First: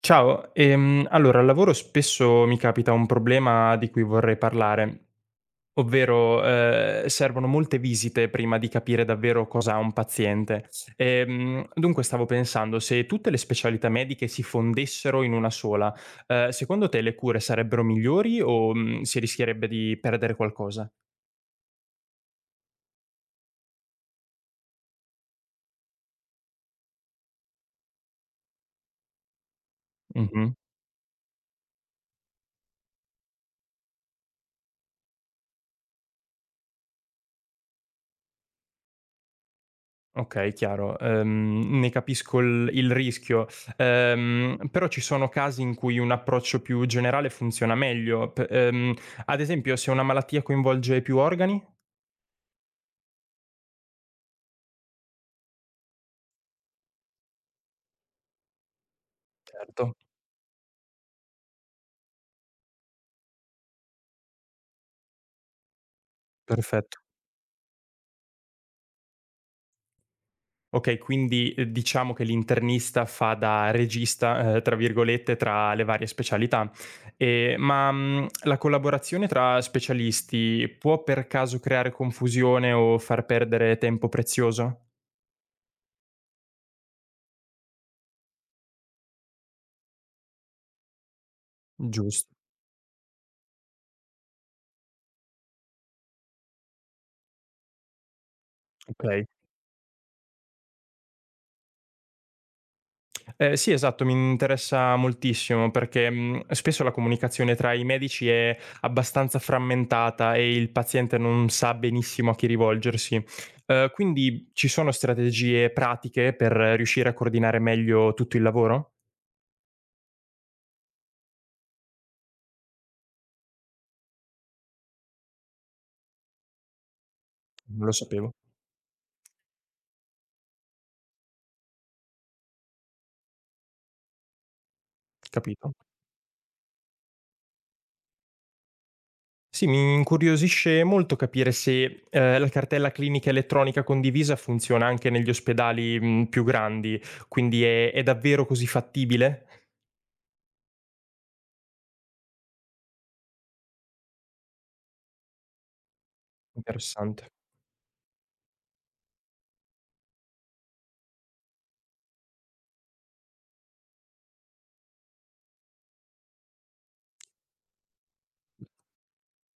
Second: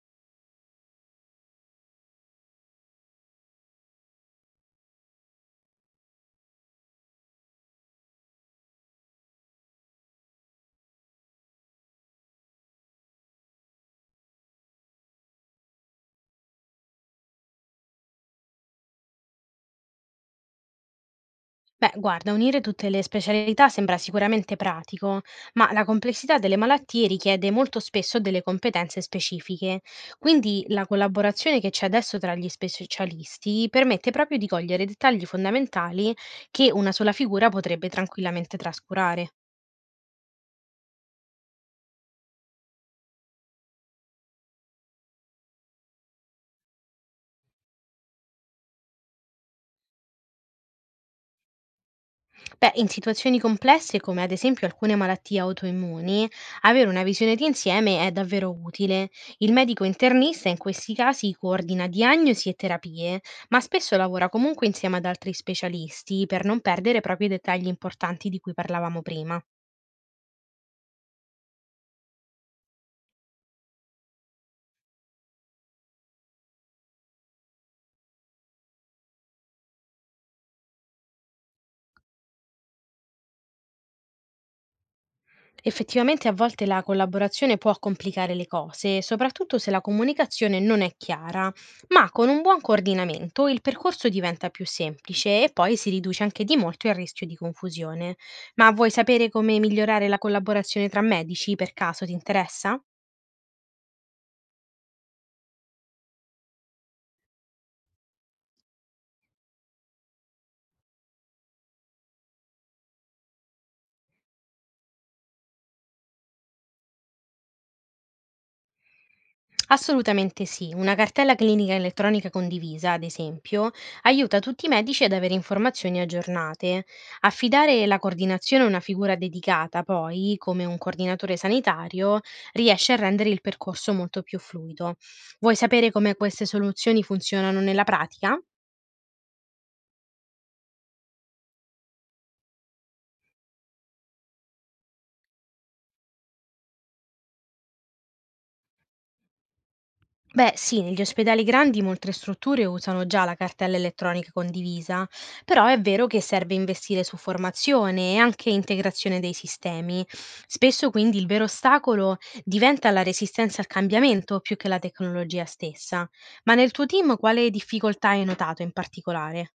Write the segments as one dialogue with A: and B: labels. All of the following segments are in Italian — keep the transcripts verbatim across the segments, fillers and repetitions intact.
A: Ciao, ehm, allora al lavoro spesso mi capita un problema di cui vorrei parlare, ovvero eh, servono molte visite prima di capire davvero cosa ha un paziente. Ehm, dunque stavo pensando, se tutte le specialità mediche si fondessero in una sola, eh, secondo te le cure sarebbero migliori o mm, si rischierebbe di perdere qualcosa?
B: Beh, guarda, unire tutte le specialità sembra sicuramente pratico, ma la complessità delle malattie richiede molto spesso delle competenze specifiche, quindi la collaborazione che c'è adesso tra gli specialisti permette proprio di cogliere dettagli fondamentali che una sola figura potrebbe tranquillamente trascurare.
A: Okay, chiaro. Ehm, ne capisco il il rischio, ehm, però ci sono casi in cui un approccio più generale funziona meglio. P ehm, Ad esempio se una malattia coinvolge più organi?
B: Beh, in situazioni complesse come ad esempio alcune malattie autoimmuni, avere una visione di insieme è davvero utile. Il medico
A: Certo.
B: internista in questi casi coordina diagnosi e terapie, ma spesso lavora comunque insieme ad altri specialisti per non
A: Perfetto.
B: perdere proprio i dettagli importanti di cui parlavamo prima.
A: Okay, quindi, ehm, diciamo che l'internista fa da "regista", ehm, tra virgolette, tra le varie specialità. Ehm, ma, mhmm, la collaborazione tra specialisti può per caso creare confusione o far perdere tempo prezioso?
B: Effettivamente a volte la collaborazione può complicare le cose, soprattutto se la comunicazione non è chiara, ma con
A: Giust
B: un buon coordinamento il percorso diventa più semplice e poi si riduce anche di molto il rischio di confusione. Ma vuoi
A: Okay.
B: sapere come migliorare la collaborazione tra medici, per caso ti interessa?
A: Ehm, sì, esatto, mi interessa moltissimo perché, mhmm, spesso la comunicazione tra i medici è abbastanza frammentata e il paziente non sa benissimo a chi rivolgersi. Ehm, quindi ci sono strategie pratiche per riuscire a coordinare meglio tutto il lavoro?
B: Assolutamente sì, una cartella clinica elettronica condivisa, ad esempio, aiuta tutti i medici ad avere informazioni aggiornate. Affidare
A: Non lo
B: la
A: sapevo.
B: coordinazione a una figura dedicata, poi, come un coordinatore sanitario, riesce a rendere il percorso molto più fluido. Vuoi
A: Capito.
B: sapere come queste soluzioni funzionano nella pratica?
A: Sì, mi incuriosisce molto capire se, ehm, la cartella clinica elettronica condivisa funziona anche negli ospedali, mhmm, più grandi, quindi è è davvero così fattibile?
B: Beh, sì, negli ospedali grandi molte strutture usano già la cartella elettronica condivisa, però è vero che serve investire su
A: Interessante.
B: formazione e anche integrazione dei sistemi. Spesso quindi il vero ostacolo diventa la resistenza al cambiamento più che la tecnologia stessa. Ma nel tuo team quale difficoltà hai notato in particolare?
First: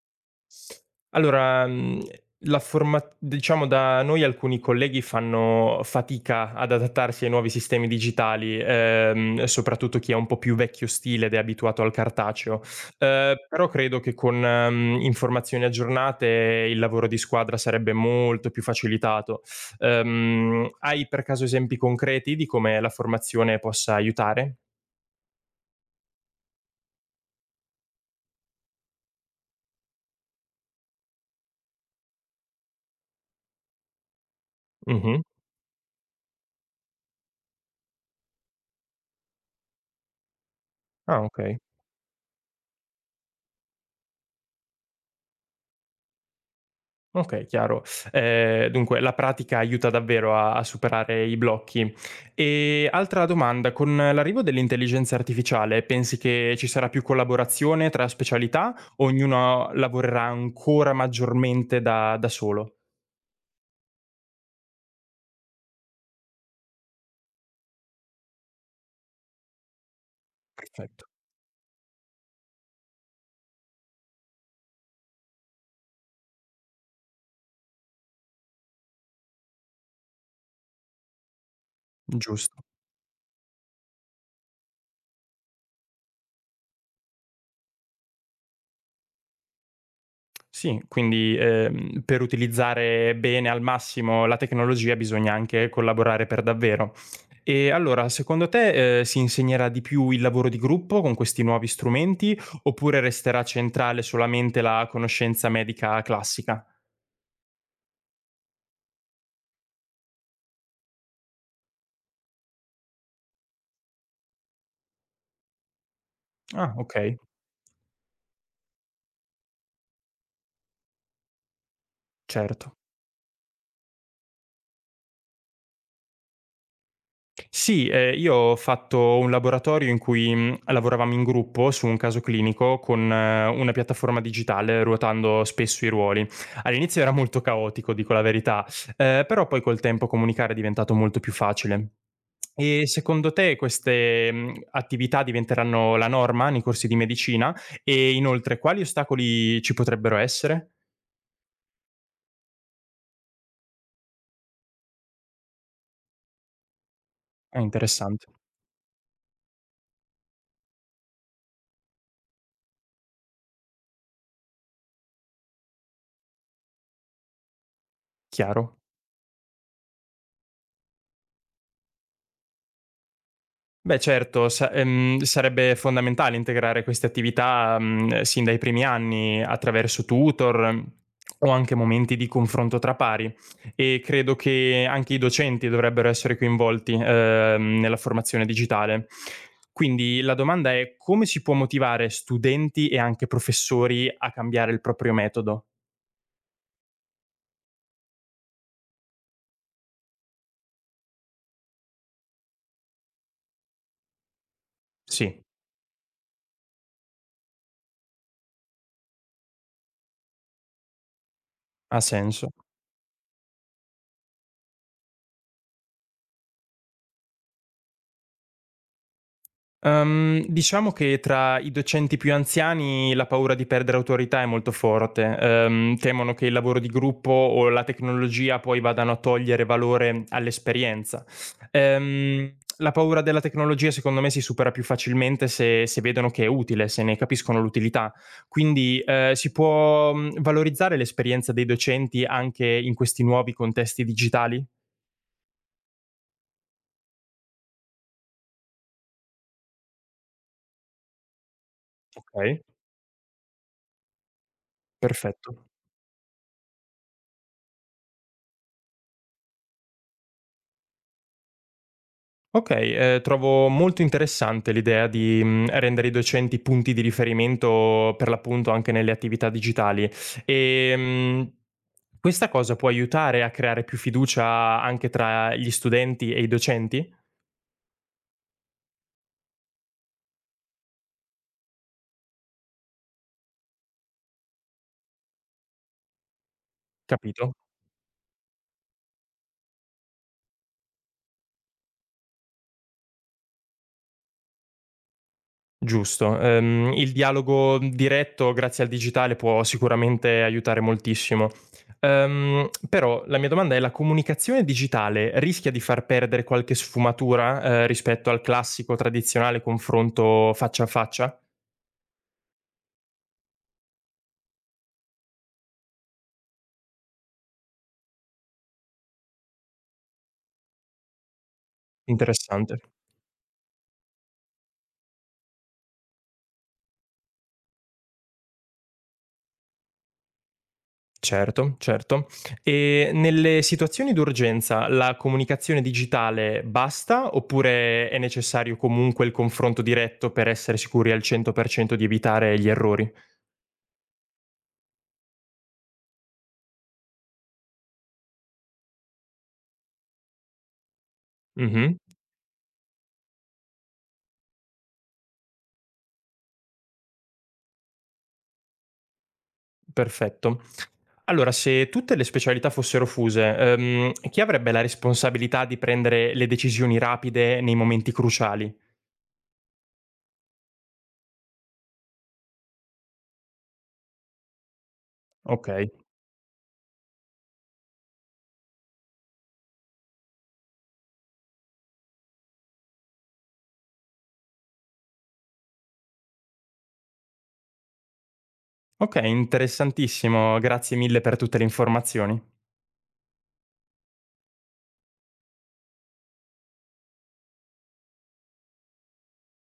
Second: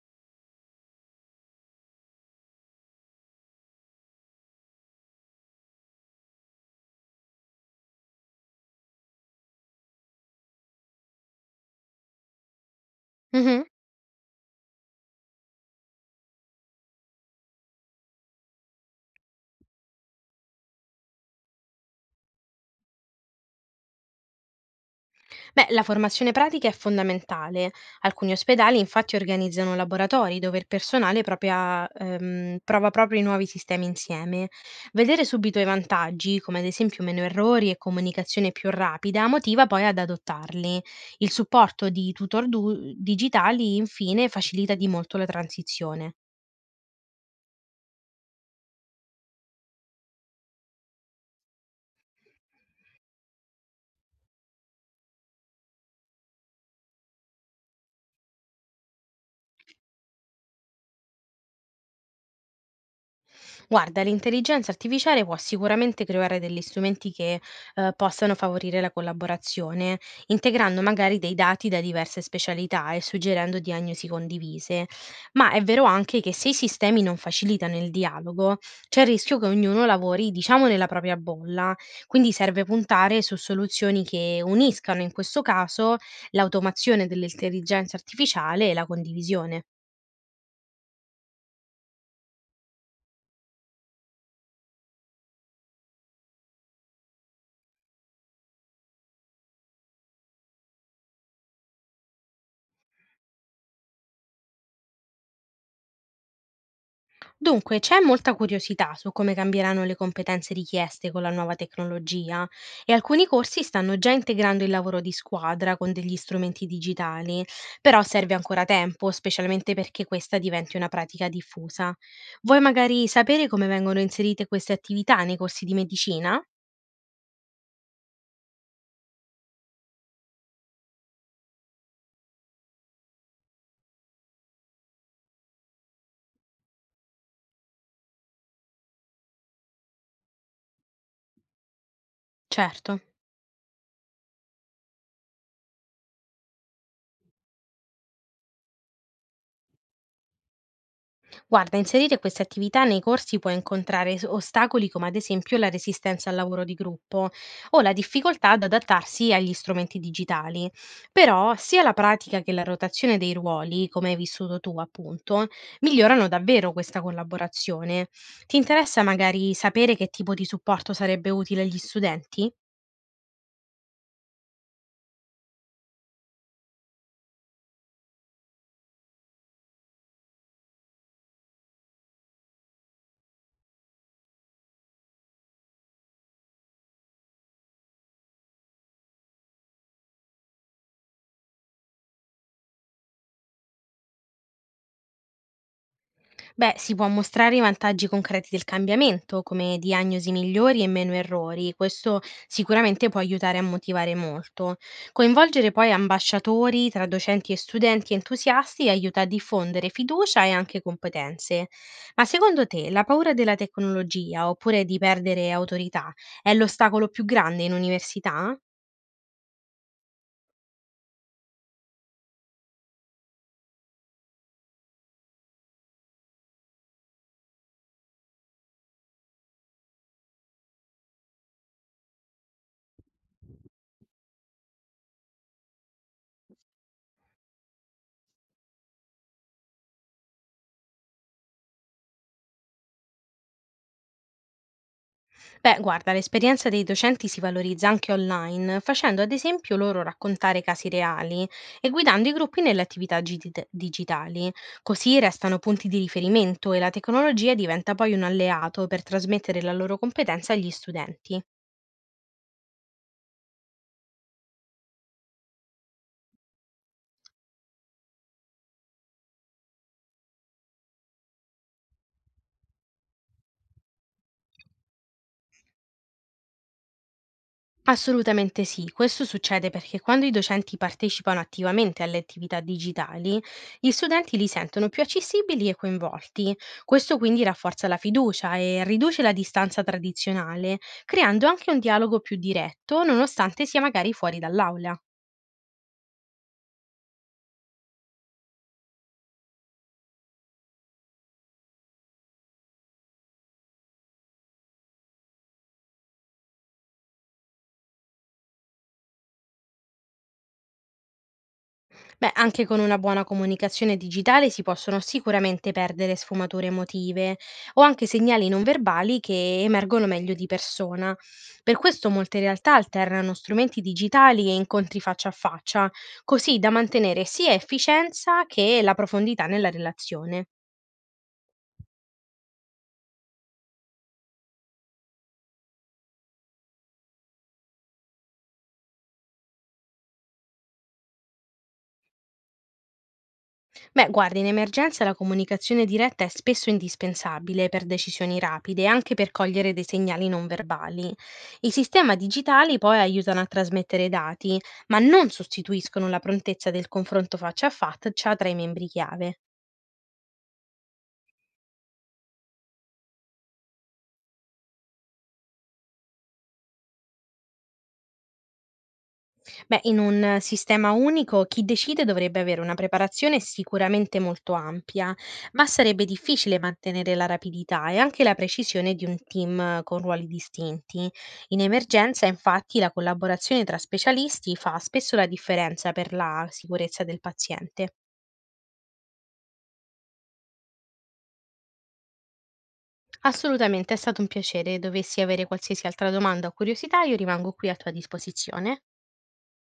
A: Allora, mhmm, la forma diciamo da noi alcuni colleghi fanno fatica ad adattarsi ai nuovi sistemi digitali, ehm, soprattutto chi è un po' più vecchio stile ed è abituato al cartaceo. Ehm,
B: Mhm.
A: però credo che con, mhmm, informazioni aggiornate il lavoro di squadra sarebbe molto più facilitato. Ehm, hai per caso esempi concreti di come la formazione possa aiutare?
B: Beh, la formazione pratica è fondamentale. Alcuni ospedali infatti organizzano laboratori dove il personale propria- ehm, prova proprio i nuovi sistemi insieme.
A: Mh-mh.
B: Vedere subito i vantaggi, come ad esempio meno errori e comunicazione più rapida, motiva poi ad adottarli.
A: Ah,
B: Il
A: okay.
B: supporto di tutor du- digitali infine facilita di molto la transizione.
A: Okay, chiaro. Ehm, dunque la pratica aiuta davvero a a superare i blocchi. E altra domanda: con l'arrivo dell'intelligenza artificiale pensi che ci sarà più collaborazione tra specialità o ognuno lavorerà ancora maggiormente da da solo?
B: Guarda, l'intelligenza artificiale può sicuramente creare degli strumenti che eh, possano favorire la collaborazione, integrando
A: Perfetto,
B: magari dei dati da diverse specialità e suggerendo diagnosi condivise, ma è vero anche che se i sistemi non facilitano il dialogo, c'è il rischio che ognuno lavori, diciamo, nella propria bolla, quindi
A: giust
B: serve puntare su soluzioni che uniscano in questo caso l'automazione dell'intelligenza artificiale e la condivisione.
A: sì, quindi, ehm, per utilizzare bene al massimo la tecnologia bisogna anche collaborare per davvero. E allora, secondo te, ehm, si insegnerà di più il lavoro di gruppo con questi nuovi strumenti, oppure resterà centrale solamente la conoscenza medica classica?
B: Dunque, c'è molta curiosità su come cambieranno le competenze richieste con la nuova tecnologia e alcuni corsi stanno già integrando il lavoro di squadra con degli strumenti
A: Ah okay,
B: digitali, però serve ancora tempo, specialmente perché questa diventi una pratica diffusa. Vuoi
A: certo.
B: magari sapere come vengono inserite queste attività nei corsi di medicina?
A: Sì, ehm, io ho fatto un laboratorio in cui, mhmm, lavoravamo in gruppo su un caso clinico con eh, una piattaforma digitale, ruotando spesso i ruoli. All'inizio era molto caotico, dico la verità, ehm, però poi col tempo comunicare è diventato molto più facile. E
B: Certo.
A: secondo te queste, mhmm, attività diventeranno la norma nei corsi di medicina? E inoltre quali ostacoli ci potrebbero essere?
B: Guarda, inserire queste attività nei corsi può incontrare s- ostacoli come ad esempio la resistenza al lavoro di gruppo
A: È
B: o la
A: interessante.
B: difficoltà ad adattarsi agli strumenti digitali. Però sia la pratica che la rotazione dei ruoli, come hai vissuto tu appunto, migliorano davvero questa collaborazione. Ti
A: Chiaro.
B: interessa magari sapere che tipo di supporto sarebbe utile agli studenti?
A: Beh certo, sa ehm, sarebbe fondamentale integrare queste attività, mhmm, sin dai primi anni attraverso tutor mm, o anche momenti di confronto tra pari e credo che anche i docenti dovrebbero essere coinvolti, ehm, nella formazione digitale. Quindi la domanda è: come si può motivare studenti e anche professori a cambiare il proprio metodo?
B: Beh, si può mostrare i vantaggi concreti del cambiamento, come diagnosi migliori e meno errori. Questo sicuramente può aiutare a motivare molto.
A: Sì,
B: Coinvolgere poi ambasciatori tra docenti e studenti entusiasti aiuta a diffondere fiducia e anche competenze.
A: ha
B: Ma
A: senso.
B: secondo te la paura della tecnologia oppure di perdere autorità è l'ostacolo più grande in università?
A: Uhm, diciamo che tra i docenti più anziani la paura di perdere autorità è molto forte. Uhm, temono che il lavoro di gruppo o la tecnologia poi vadano a togliere valore all'esperienza. Ehm, la paura della tecnologia secondo me si supera più facilmente se se vedono che è utile, se ne capiscono l'utilità. Quindi, ehm, si può, mhmm, valorizzare l'esperienza dei docenti anche in questi nuovi contesti digitali?
B: Beh, guarda, l'esperienza dei docenti si valorizza anche online, facendo ad esempio loro raccontare casi reali e guidando i gruppi
A: Okay,
B: nelle attività gidi- digitali. Così restano
A: perfetto.
B: punti di riferimento e la tecnologia diventa poi un alleato per trasmettere la loro competenza agli studenti.
A: Okay, ehm, trovo molto interessante l'idea di, mhmm, rendere i docenti punti di riferimento per l'appunto anche nelle attività digitali. Ehm, Questa cosa può aiutare a creare più fiducia anche tra gli studenti e i docenti?
B: Assolutamente sì, questo succede perché quando i docenti partecipano attivamente alle attività digitali, gli studenti li sentono più accessibili e coinvolti. Questo quindi
A: Capito?
B: rafforza la fiducia e riduce la distanza tradizionale, creando anche un dialogo più diretto, nonostante sia magari fuori dall'aula.
A: Giusto. Ehm, il dialogo diretto grazie al digitale può sicuramente aiutare moltissimo. Ehm, però la mia domanda è: la comunicazione digitale rischia di far perdere qualche sfumatura, ehm, rispetto al classico tradizionale confronto faccia a faccia?
B: Beh, anche con una buona comunicazione digitale si possono sicuramente perdere sfumature emotive o anche segnali non verbali che emergono meglio di persona. Per questo molte realtà
A: Interessante.
B: alternano strumenti digitali e incontri faccia a faccia, così da mantenere sia efficienza che la profondità nella relazione.
A: Certo, certo. E nelle situazioni d'urgenza la comunicazione digitale basta, oppure è necessario comunque il confronto diretto per essere sicuri al cento per cento di evitare gli errori?
B: Beh, guarda, in emergenza la comunicazione diretta è spesso indispensabile per decisioni rapide e anche per cogliere dei segnali non verbali. I
A: Mh-mh.
B: sistemi digitali poi aiutano a trasmettere dati, ma non sostituiscono la prontezza del confronto faccia a faccia tra i membri chiave.
A: Perfetto. Allora, se tutte le specialità fossero fuse, ehm, chi avrebbe la responsabilità di prendere le decisioni rapide nei momenti cruciali?
B: Beh, in un sistema unico chi decide dovrebbe avere una preparazione sicuramente molto ampia, ma
A: Okay.
B: sarebbe difficile mantenere la rapidità e anche la precisione di un team con ruoli distinti. In emergenza, infatti, la collaborazione tra specialisti fa spesso la differenza per la sicurezza del paziente.
A: Okay, interessantissimo. Grazie mille per tutte le informazioni.
B: Assolutamente, è stato un piacere. Dovessi avere qualsiasi altra domanda o curiosità, io rimango qui a tua disposizione.